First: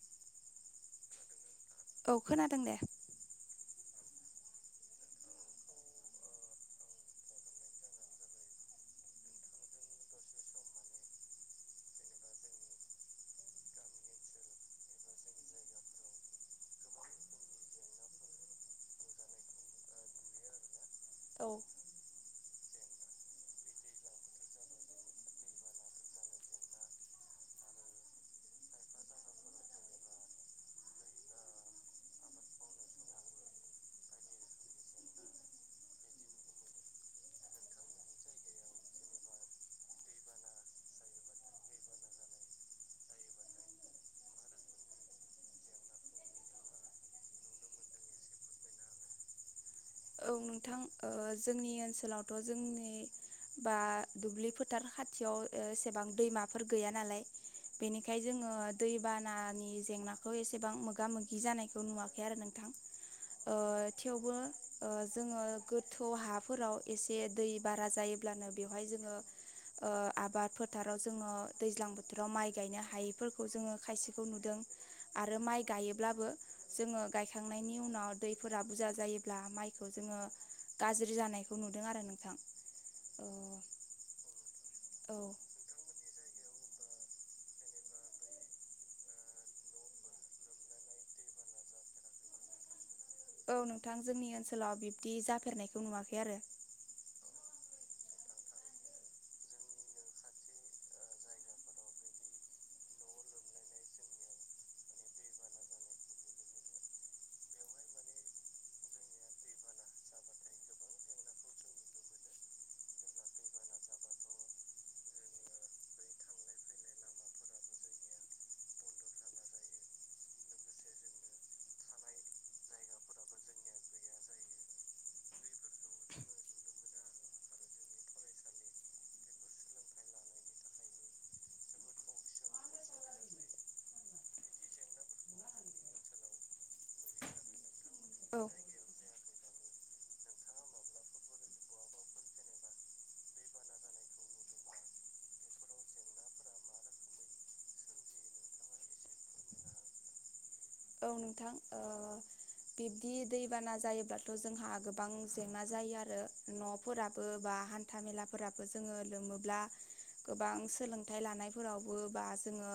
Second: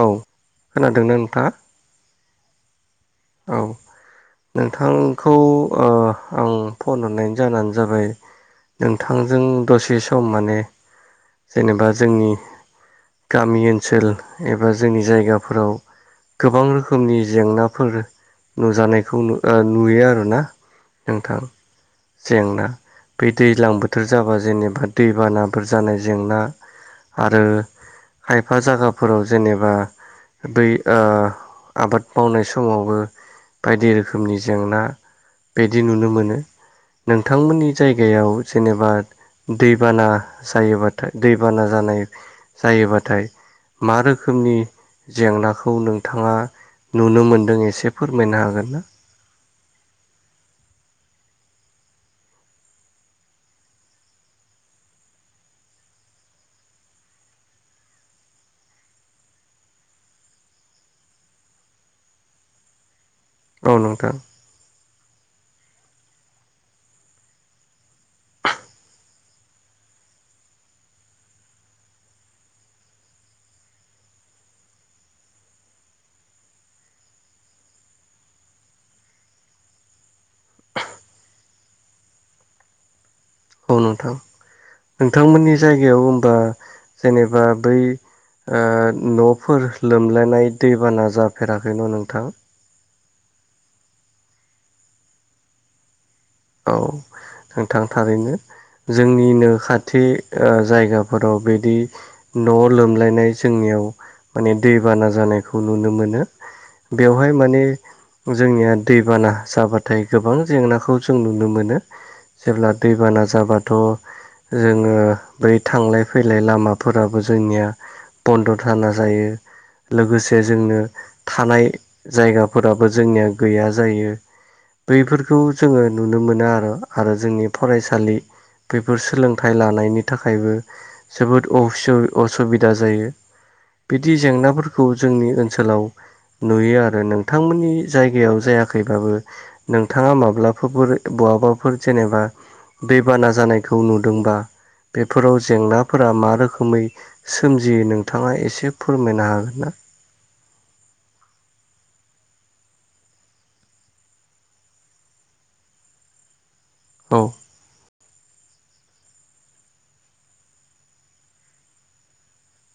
औ खोनादोंना नोंथाङा? औ खोनादों दे औ नोंथांखौ ओ आं फन हरनायनि जाहोनानो जाबाय नोंथांजों दसे सम माने जेनेबा जोंनि गामि ओनसोल एबा जोंनि जायगाफोराव गोबां रोखोमनि जेंनाफोर नुजानायखौ नु ओ नुयो आरै ना नोंथां औ जेंना बे दैज्लां बोथोर जाबा जेनेबा दैबानाफोर जानाय जेंना आरो खायफा जागाफोराव जेनेबा बै ओ आबाद मावनाय समावबो बायदि रोखोमनि जेंना बेदि नुनो मोनो नोंथांमोननि जायगायाव जेनेबा दैबाना जायोबाथाय दैबाना जानाय जायोबाथाय मा रोखोमनि जेंनाखौ नोंथाङा नुनो मोनदों एसे फोरमायनो हागोन ना? औ नोंथां ओ जोंनि ओनसोलावथ' जोंनि बा दुब्लि फोथार खाथियाव ओ एसेबां दैमाफोर गैया नालाय बेनिखाय जोङो दैबानानि जेंनाखौ एसेबां मोगा मोगि जानायखौ नुवाखै आरो नोंथां ओ औ नोंथां थेवबो ओ जोङो गोथौ हाफोराव एसे दै बारा जायोब्लानो बेवहाय जोङो ओ आबाद फोथाराव जोङो दैज्लां बोथोराव माइ गायनो हायैफोरखौ जोङो खायसेखौ नुदों आरो माइ गायोब्लाबो जोङो गायखांनायनि उनाव दैफोरा बुजा जायोब्ला माइ खौ जोङो गाज्रि जानायखौ नुदों आरो नोंथां ओ औ नोंथां नोंथांमोननि जायगायाव होमबा जेनेबा बै ओ न'फोर लोमलायनाय दैबाना जाफेराखै न' नोंथां औ नोंथां जोंनि ओनसोलाव बिब्दि जाफेरनायखौ नुवाखै आरो औ नोंथां थारैनो जोंनिनो खाथि ओ जायगाफोराव बेदि न' लोमलायनाय जोंनियाव माने दैबाना जानायखौ नुनो मोनो बेवहाय माने जोंनिया दैबाना जाबाथाय गोबां जेंनाखौ जों नुनो मोनो जेब्ला दैबाना जाबाथ' जोङो बै थांलाय फैलाय लामाफोराबो जोंनिया बन्द थाना जायो लोगोसे जोंनो थानाय जायगाफोराबो जोंनिया गैया जायो बैफोरखौ जोङो नुनो मोना आर आरो जोंनि फरायसालि बेफोर सोलोंथाइ लानायनि थाखायबो जोबोद असु असुबिदा जायो। बिदि जेंनाफोरखौ जोंनि ओनसोलाव नुयो आरो नोंथांमोननि जायगायाव औ जायाखैबाबो नोंथाङा माब्ला [unintelligible] फोर बहाबाफोर जेनेबा दैबाना जानायखौ नुदोंबा बेफोराव जेंनाफोरा मा रोखोमै सोमजियो नोंथाङा एसे फोरमायनो हागोन ना? औ नोंथां ओ बिब्दि दैबाना जायोब्लाथ' जोंहा गोबां जेंना जायो आरो न' फोराबो औ बा हा न्था मेलाफोराबो जोङो लोमोब्ला गोबां सोलोंथाइ लानायफोरावबो बा जोङो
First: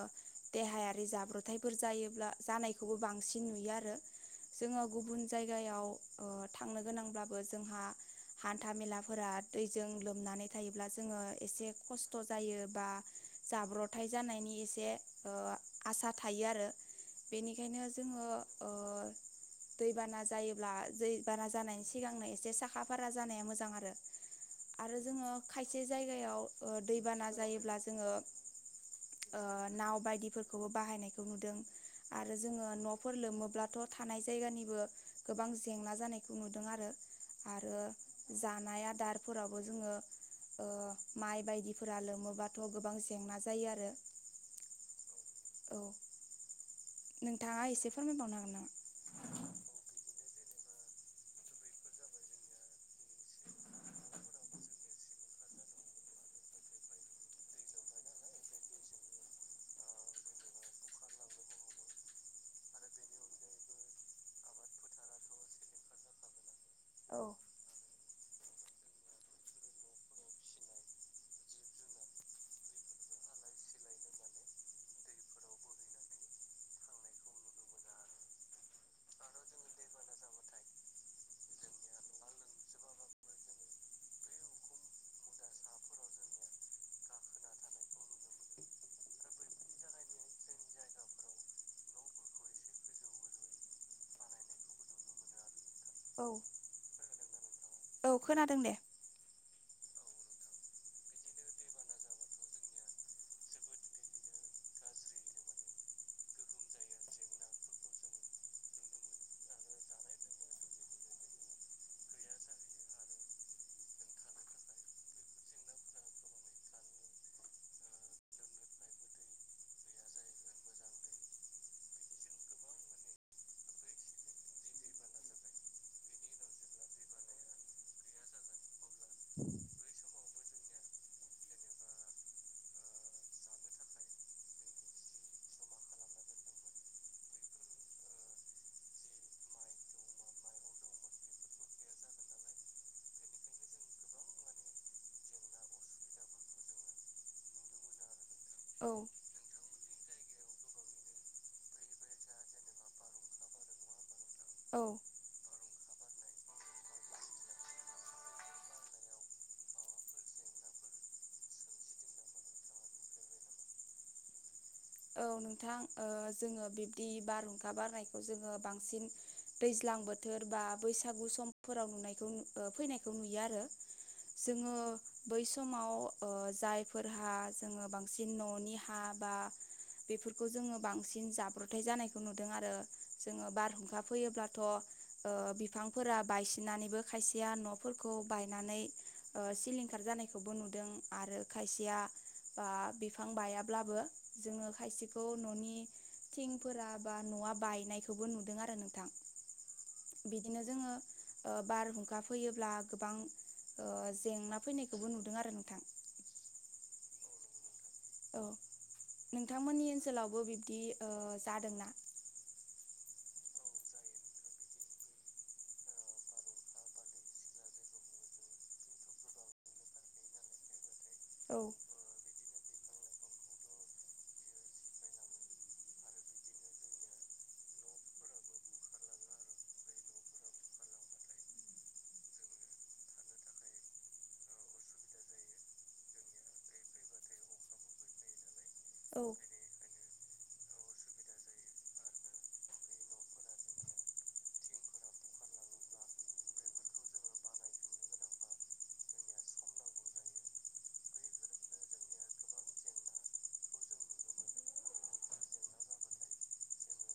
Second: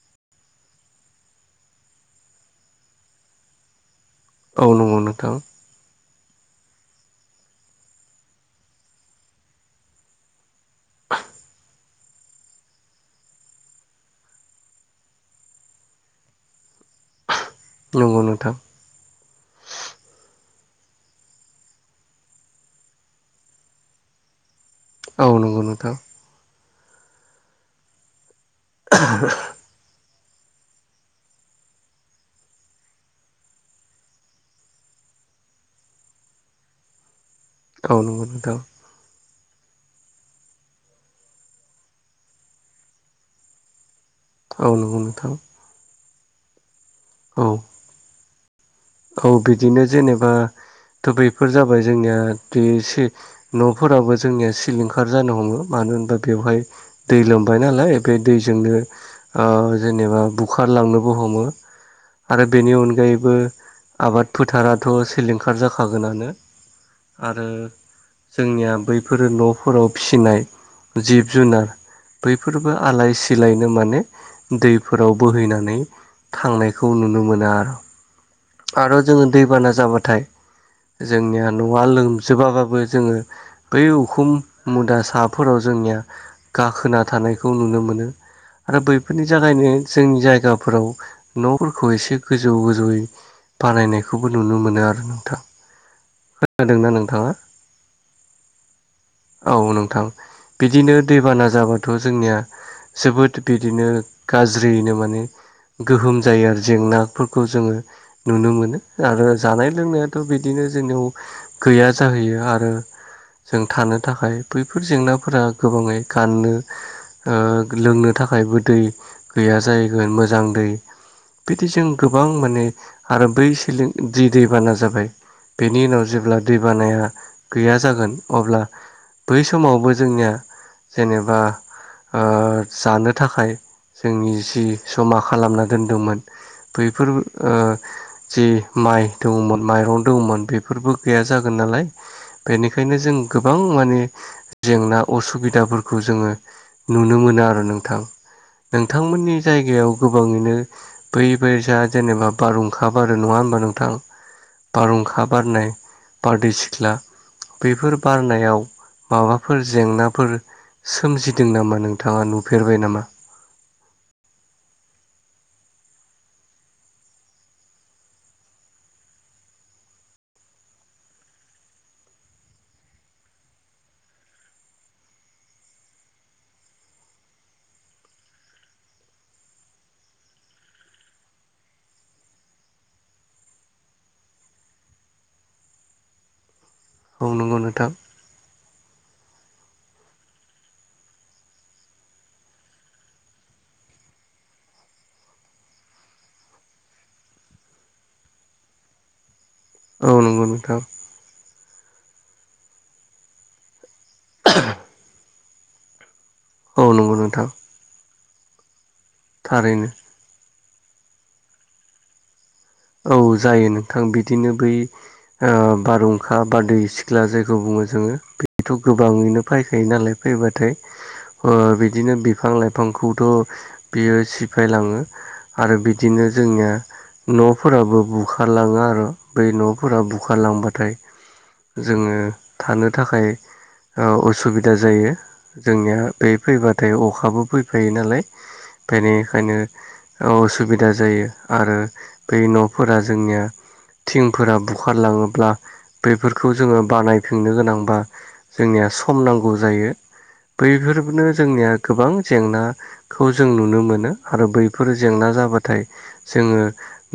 देहायारि जाब्रथाइफोर जायोब्ला जानाय खौबो बांसिन नुयो आरो औ जोङो नंगौ गुबुन नोंथां जायगायाव ओ थांनो गोनांब्लाबो जोंहा हान्था मेलाफोरा दैजों लोमनानै थायोब्ला जोङो एसे खस्थ' जायो बा जाब्रथाय जानायनि एसे ओ आसा थायो आरो। बेनिखायनो नंगौ जोंङो नोंथां ओ दैबाना जायोब्ला जैबाना जानायनि सिगांनो एसे साखा फारा जानाया मोजां आरो। आरो औ जोङो नंगौ खायसे नोंथां जायगायाव ओ दैबाना जायोब्ला जोङो ओ नाउ बायदिफोरखौबो बाहायनायखौ नुदों। आरो जोङो न'फोर लोमोब्लाथ' थानाय जायगानिबो गोबां जेंना जानायखौ नुदों आरो आरो औ नंगौ नोंथां जानाय आदार फोरावबो जोङो ओ माइ बायदिफोरा लोमोबाथ' गोबां जेंना जायो आरो। औ नंगौ नोंथां। औ। औ नोंथाङा एसे फोरमायबावनो हागोन नामा? औ बिदिनो जेनेबा थ' बेफोर जाबाय जोंनिया बेसे न'फोराबो जोंनिया सिलिंखार जानो हमो मानो होनबा बेवहाय दै लोमबाय नालाय बे दैजोंनो ओ जेनेबा बुखारलांनोबो हमो आरो बेनि अनगायैबो आबाद फोथाराथ सिलिंखार जाखागोनानो औ आरो जोंनिया बैफोरो न'फोराव फिसिनाय जिब जुनार बैफोरबो आलाय सिलायनो माने दैफोराव बोहैनानै थांनायखौ नुनो मोनो आर। आर जोंओ दैबाना जाबाथाय जोंनिया न'आ लोमजोबाबाबो जोङो बै उखुम मुदा साफोराव जोंनिया गाखोना थानायखौ नुनो मोनो। आरो बैफोरनि जागायनो जोंनि जायगाफोराव नफोरखौ एसे गोजौ गोजौयै बानायनायखौबो नुनो मोनो आरो नोंथां। औ खोनादोंना नोंथाङा? औ खोनादों दे। औ नोंथां बिदिनो दैबाना जाबाथ जोंनिया जोबोद बिदिनो गाज्रियैनो माने गोहोम जायो आरो जेंनाफोरखौ जोङो नुनो मोनो आरो जानाय लोंनायाथ बिदिनो जोंनियाव गैया जाहैयो आरो जों थानो थाखाय बैफोर जेंनाफोरा गोबाङै गाननो ओ लोंनो थाखायबो दै गैया जाहैगोन मोजां दै। बिदिजों गोबां माने आरो बै सिलिं जि दैबाना जाबाय बेनि उनाव जेब्ला दै बानाया गैया जागोन अब्ला बै समावबो जोंनिया जेनेबा ओ जानो थाखाय जोंनि जि जमा खालामना दोनदोंमोन बैफोरबो ओ जि माइ दंमोन माइरं दंमोन बेफोरबो गैया जागोन नालाय बेनिखायनो जों गोबां माने जेंना असुबिदाफोरखौ जोङो नुनो मोनो आरो नोंथां। औ नोंथांमोननि जायगायाव गोबाङैनो बै बे जा जेनेबा बारहुं खा बारो नङा होमबा नोंथां औ बारहुंखा बारनाय बारदै सिख्ला बेफोर बारनायाव माबाफोर जेंनाफोर सोमजिदों नामा नोंथाङा नुफेरबाय नामा? औ नोंथां ओ जोङो बिब्दि बारहुंखा बारनायखौ जोङो बांसिन दैज्लां बोथोर बा बैसागु समफोराव नुनायखौ ओ फैनायखौ नुयो आरो। जोङो बै समाव ओ जायफोरहा जोङो बांसिन न'नि हा बा बेफोरखौ जोङो बांसिन जाब्रथाय जानायखौ नुदों आरो जोङो बारहुंखा फैयोब्लाथ ओ बिफांफोरा बायसिननानैबो औ खायसेया नंगौ नोंथां न'फोरखौ बायनानै ओ सिलिंखार जानायखौबो नुदों आरो खायसेया बा बिफां बायाब्लाबो जोङो खायसेखौ न'नि थिंफोरा बा न'आ बायनायखौबो नुदों आरो नोंथां। औ नंगौ बिदिनो नोंथां जोङो ओ बारहुंखा फैयोब्ला गोबां ओ जेंना फैनायखौबो नुदों आरो नोंथां। औ नंगौ नोंथां। औ थारैनो नोंथांमोननि ओनसोलावबो बिब्दि ओ जादोंना? औ जायो नोंथां बिदिनो बै ओ बारहुंखा बारदै सिख्ला जायखौ बुङो जोङो बेथ' गोबाङैनो फायखायो नालाय फैबाथाय ओ औ बि दिनो बिफां लाइफांखौथ' बियो सिफायलाङो। आरो बिदिनो जोंनिया न' फोराबो बुखारलाङो आरो बै न'फोरा बुखारलांबाथाय जोङो थानो थाखाय औ उसुबिदा जायो। जोंनिया बे फैबाथाय अखाबो फैफायो नालाय। ओंखायनो औ एखायनो अ' उसुबिदा जायो आरो बै न'फोरा जोंनिया थिंफोरा बुखारलाङोब्ला बेफोरखौ जोङो बानायफिननो गोनांबा जोंनिया सम नांगौ जायो बैफोरनो जोंनिया गोबां जेंना खौ जों नुनो मोनो आरो बैफोर जेंना जाबाथाय जोङो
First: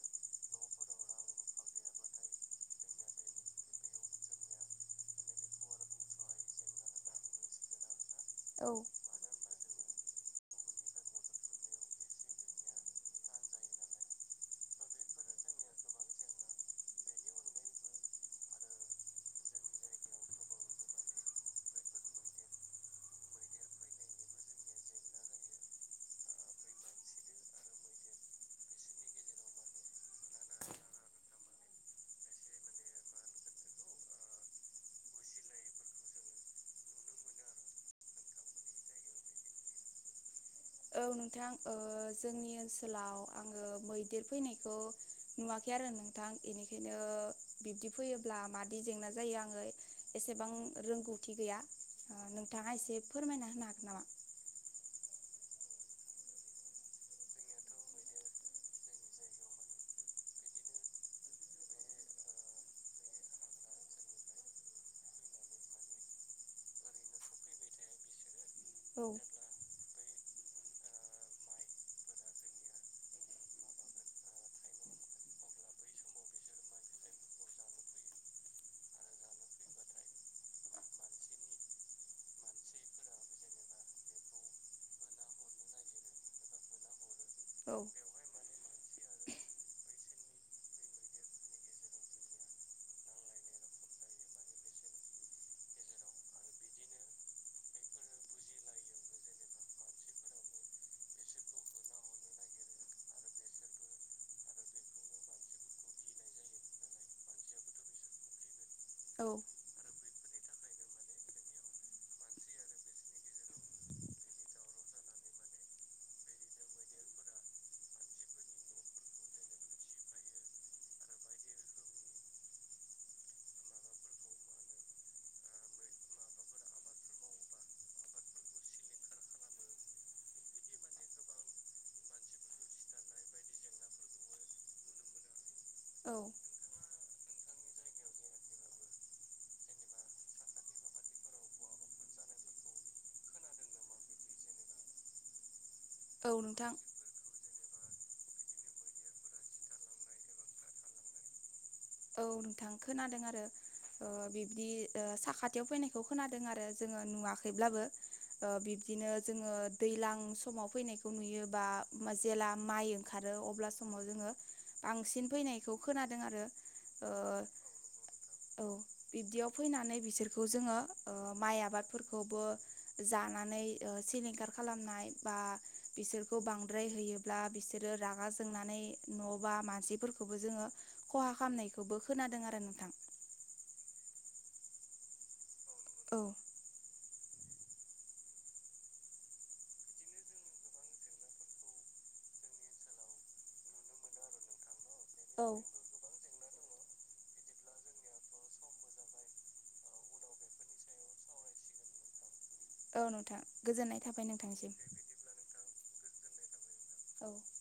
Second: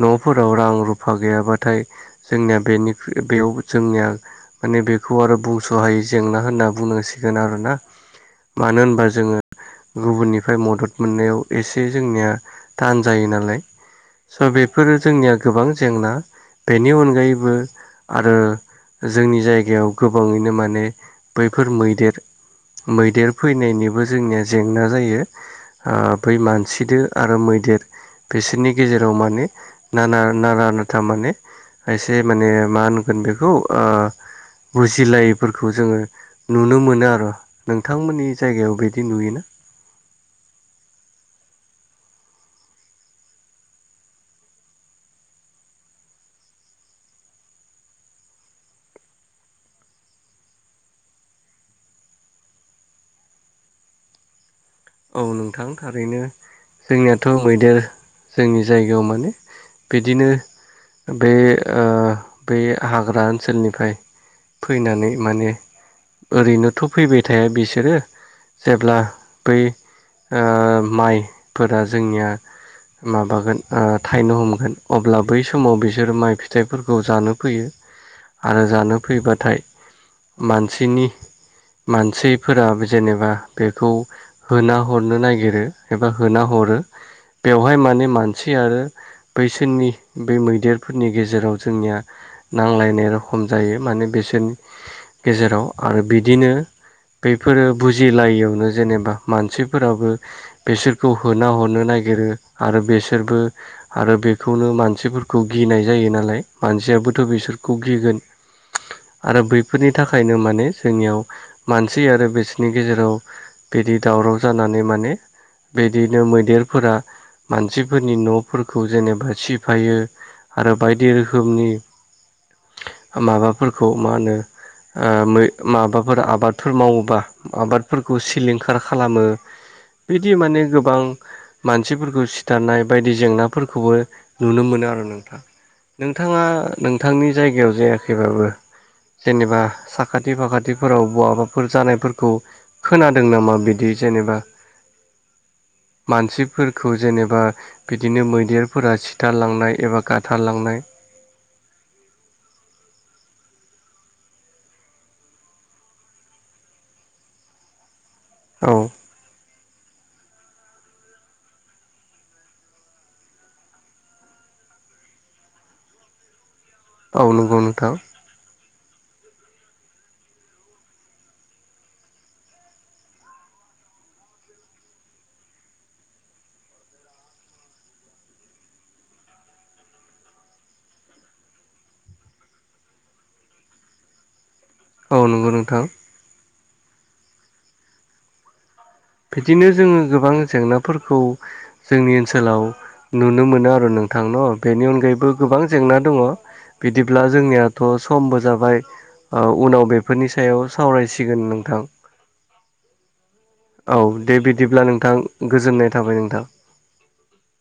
न'फोराव रां रुफा गैयाबाथाय जोंनिया बेनिख्रु बेयाव जोंनिया माने बेखौ आरो बुंस'हायै जेंना होनना बुंनांसिगोन आरोना औ मानो होनबा जोङो गुबुननिफ्राय मदद मोननायाव एसे जोंनिया थान जायो नालाय। स' बेफोरो जोंनिया गोबां जेंना बेनि अनगायैबो आरो जोंनि जायगायाव गोबाङैनो माने बैफोर मैदेर मैदेर फैनायनिबो जोंनिया जेंना जायो। ओ बै मानसिदो आरो मैदेर बिसोरनि गेजेराव माने नाना नारा नाथा माने खायसे माने मा होनगोन बेखौ ओ बुजिलायैफोरखौ जोङो नुनो मोनो आर' नोंथांमोननि जायगायाव बिदि नुयोना? औ नोंथां ओ जोंनि ओनसोलाव आङो मैदेर फैनायखौ नुवाखै आरो नोंथां इनिखायनो बिब्दि फैयोब्ला मादि जेंना जायो आङो एसेबां रोंगौथि गैया ओ नोंथाङा एसे फोरमायना होनो हागोन नामा? औ नोंथां थारैनो। जोंनियाथ' मैदेर जोंनि जायगायाव माने बिदिनो बे ओ बे हाग्रा ओनसोलनिफ्राय फैनानै माने ओरैनोथ' फैबाय थाया बिसोरो जेब्ला औ बै ओ माइफोरा जोंनिया माबागोन ओ थाइनो हमगोन अब्ला बै समाव बिसोरो माइ फिथाइफोरखौ जानो फैयो। आरो जानो फैबाथाय मानसिनि मानसिफोरा जेनेबा बेखौ होना हरनो नागिरो एबा होना हरो औ बेवहाय माने मानसि आरो बैसोरनि बे मैदेरफोरनि गेजेराव जोंनिया नांलायनाय रखम जायो माने बिसोरनि गेजेराव आरो बिदिनो बैफोरो बुजिलायियावनो जेनेबा मानसिफोराबो बेसोरखौ होना हरनो नागिरो आरो बेसोरबो आरो बेखौनो मानसिफोरखौ गिनाय जायो नालाय मानसियाबोथ' बिसोरखौ गिगोन। आरो बै फोरनि थाखायनो माने जोंनियाव मानसि आरो बिसोरनि गेजेराव बिदि दावराव जानानै माने बेदिनो मैदेरफोरा मानसिफोरनि न'फोरखौ जेनेबा सिफायो। आरो बायदि रोखोमनि माबाफोरखौ मा होनो ओ मै माबाफोर आबादफोर मावोबा आबादफोरखौ सिलिंखार खालामो बिदि माने गोबां मानसिफोरखौ सिथारनाय बायदि जेंनाफोरखौबो नुनो मोनो आरो नोंथां। औ नोंथाङा नोंथांनि जायगायाव जायाखैबाबो जेनेबा साखाथि फाखाथिफोराव बहाबाफोर जानायफोरखौ खोनादों नामा बिद दि जेनेबा औ नोंथां मानसिफोरखौ जेनेबा बिदिनो मैदेरफोरा सिथारलांनाय एबा गाथारलांनाय। औ नोंथां खोनादों आरो। ओ बिब्दि ओ साखाथियाव फैनायखौ खोनादों आरो जोङो नुवाखैब्लाबो। ओ औ बिब्दनो जोङो दैलां समाव फैनायखौ नुयो बा जेला माइ ओंखारो अब्ला समाव जोङो बांसिन फैनायखौ खोनादों आरो ओ औ नंगौ नोंथां औ। बिब्दियाव फैनानै बिसोरखौ जोङो ओ माइ आबादफोरखौबो जानानै ओ सिलिं खार खालामनाय बा बिसोरखौ बांद्राय होयोब्ला बिसोरो रागा जोंनानै न' बा मानसिफोरखौबो जोङो खहा खामनायखौबो खोनादों आरो नोंथां। औ नंगौ नोंथां। औ बिदिनो जोङो गोबां जेंनाफोरखौ जोंनि ओनसोलाव नुनो मोनो आरो नोंथां न' बेनि अनगायै बो औ गोबां जेंना दङ बिदिब्ला जोंनियाथ' समबो जाबाय। ओ उनाव बेफोरनि सायाव सावरायसिगोन नोंथां। औ नोंथां। औ गोजोननाय थाबाय दे नोंथांसिम बिदिब्ला नोंथां गोजोननाय थाबाय नोंथां। औ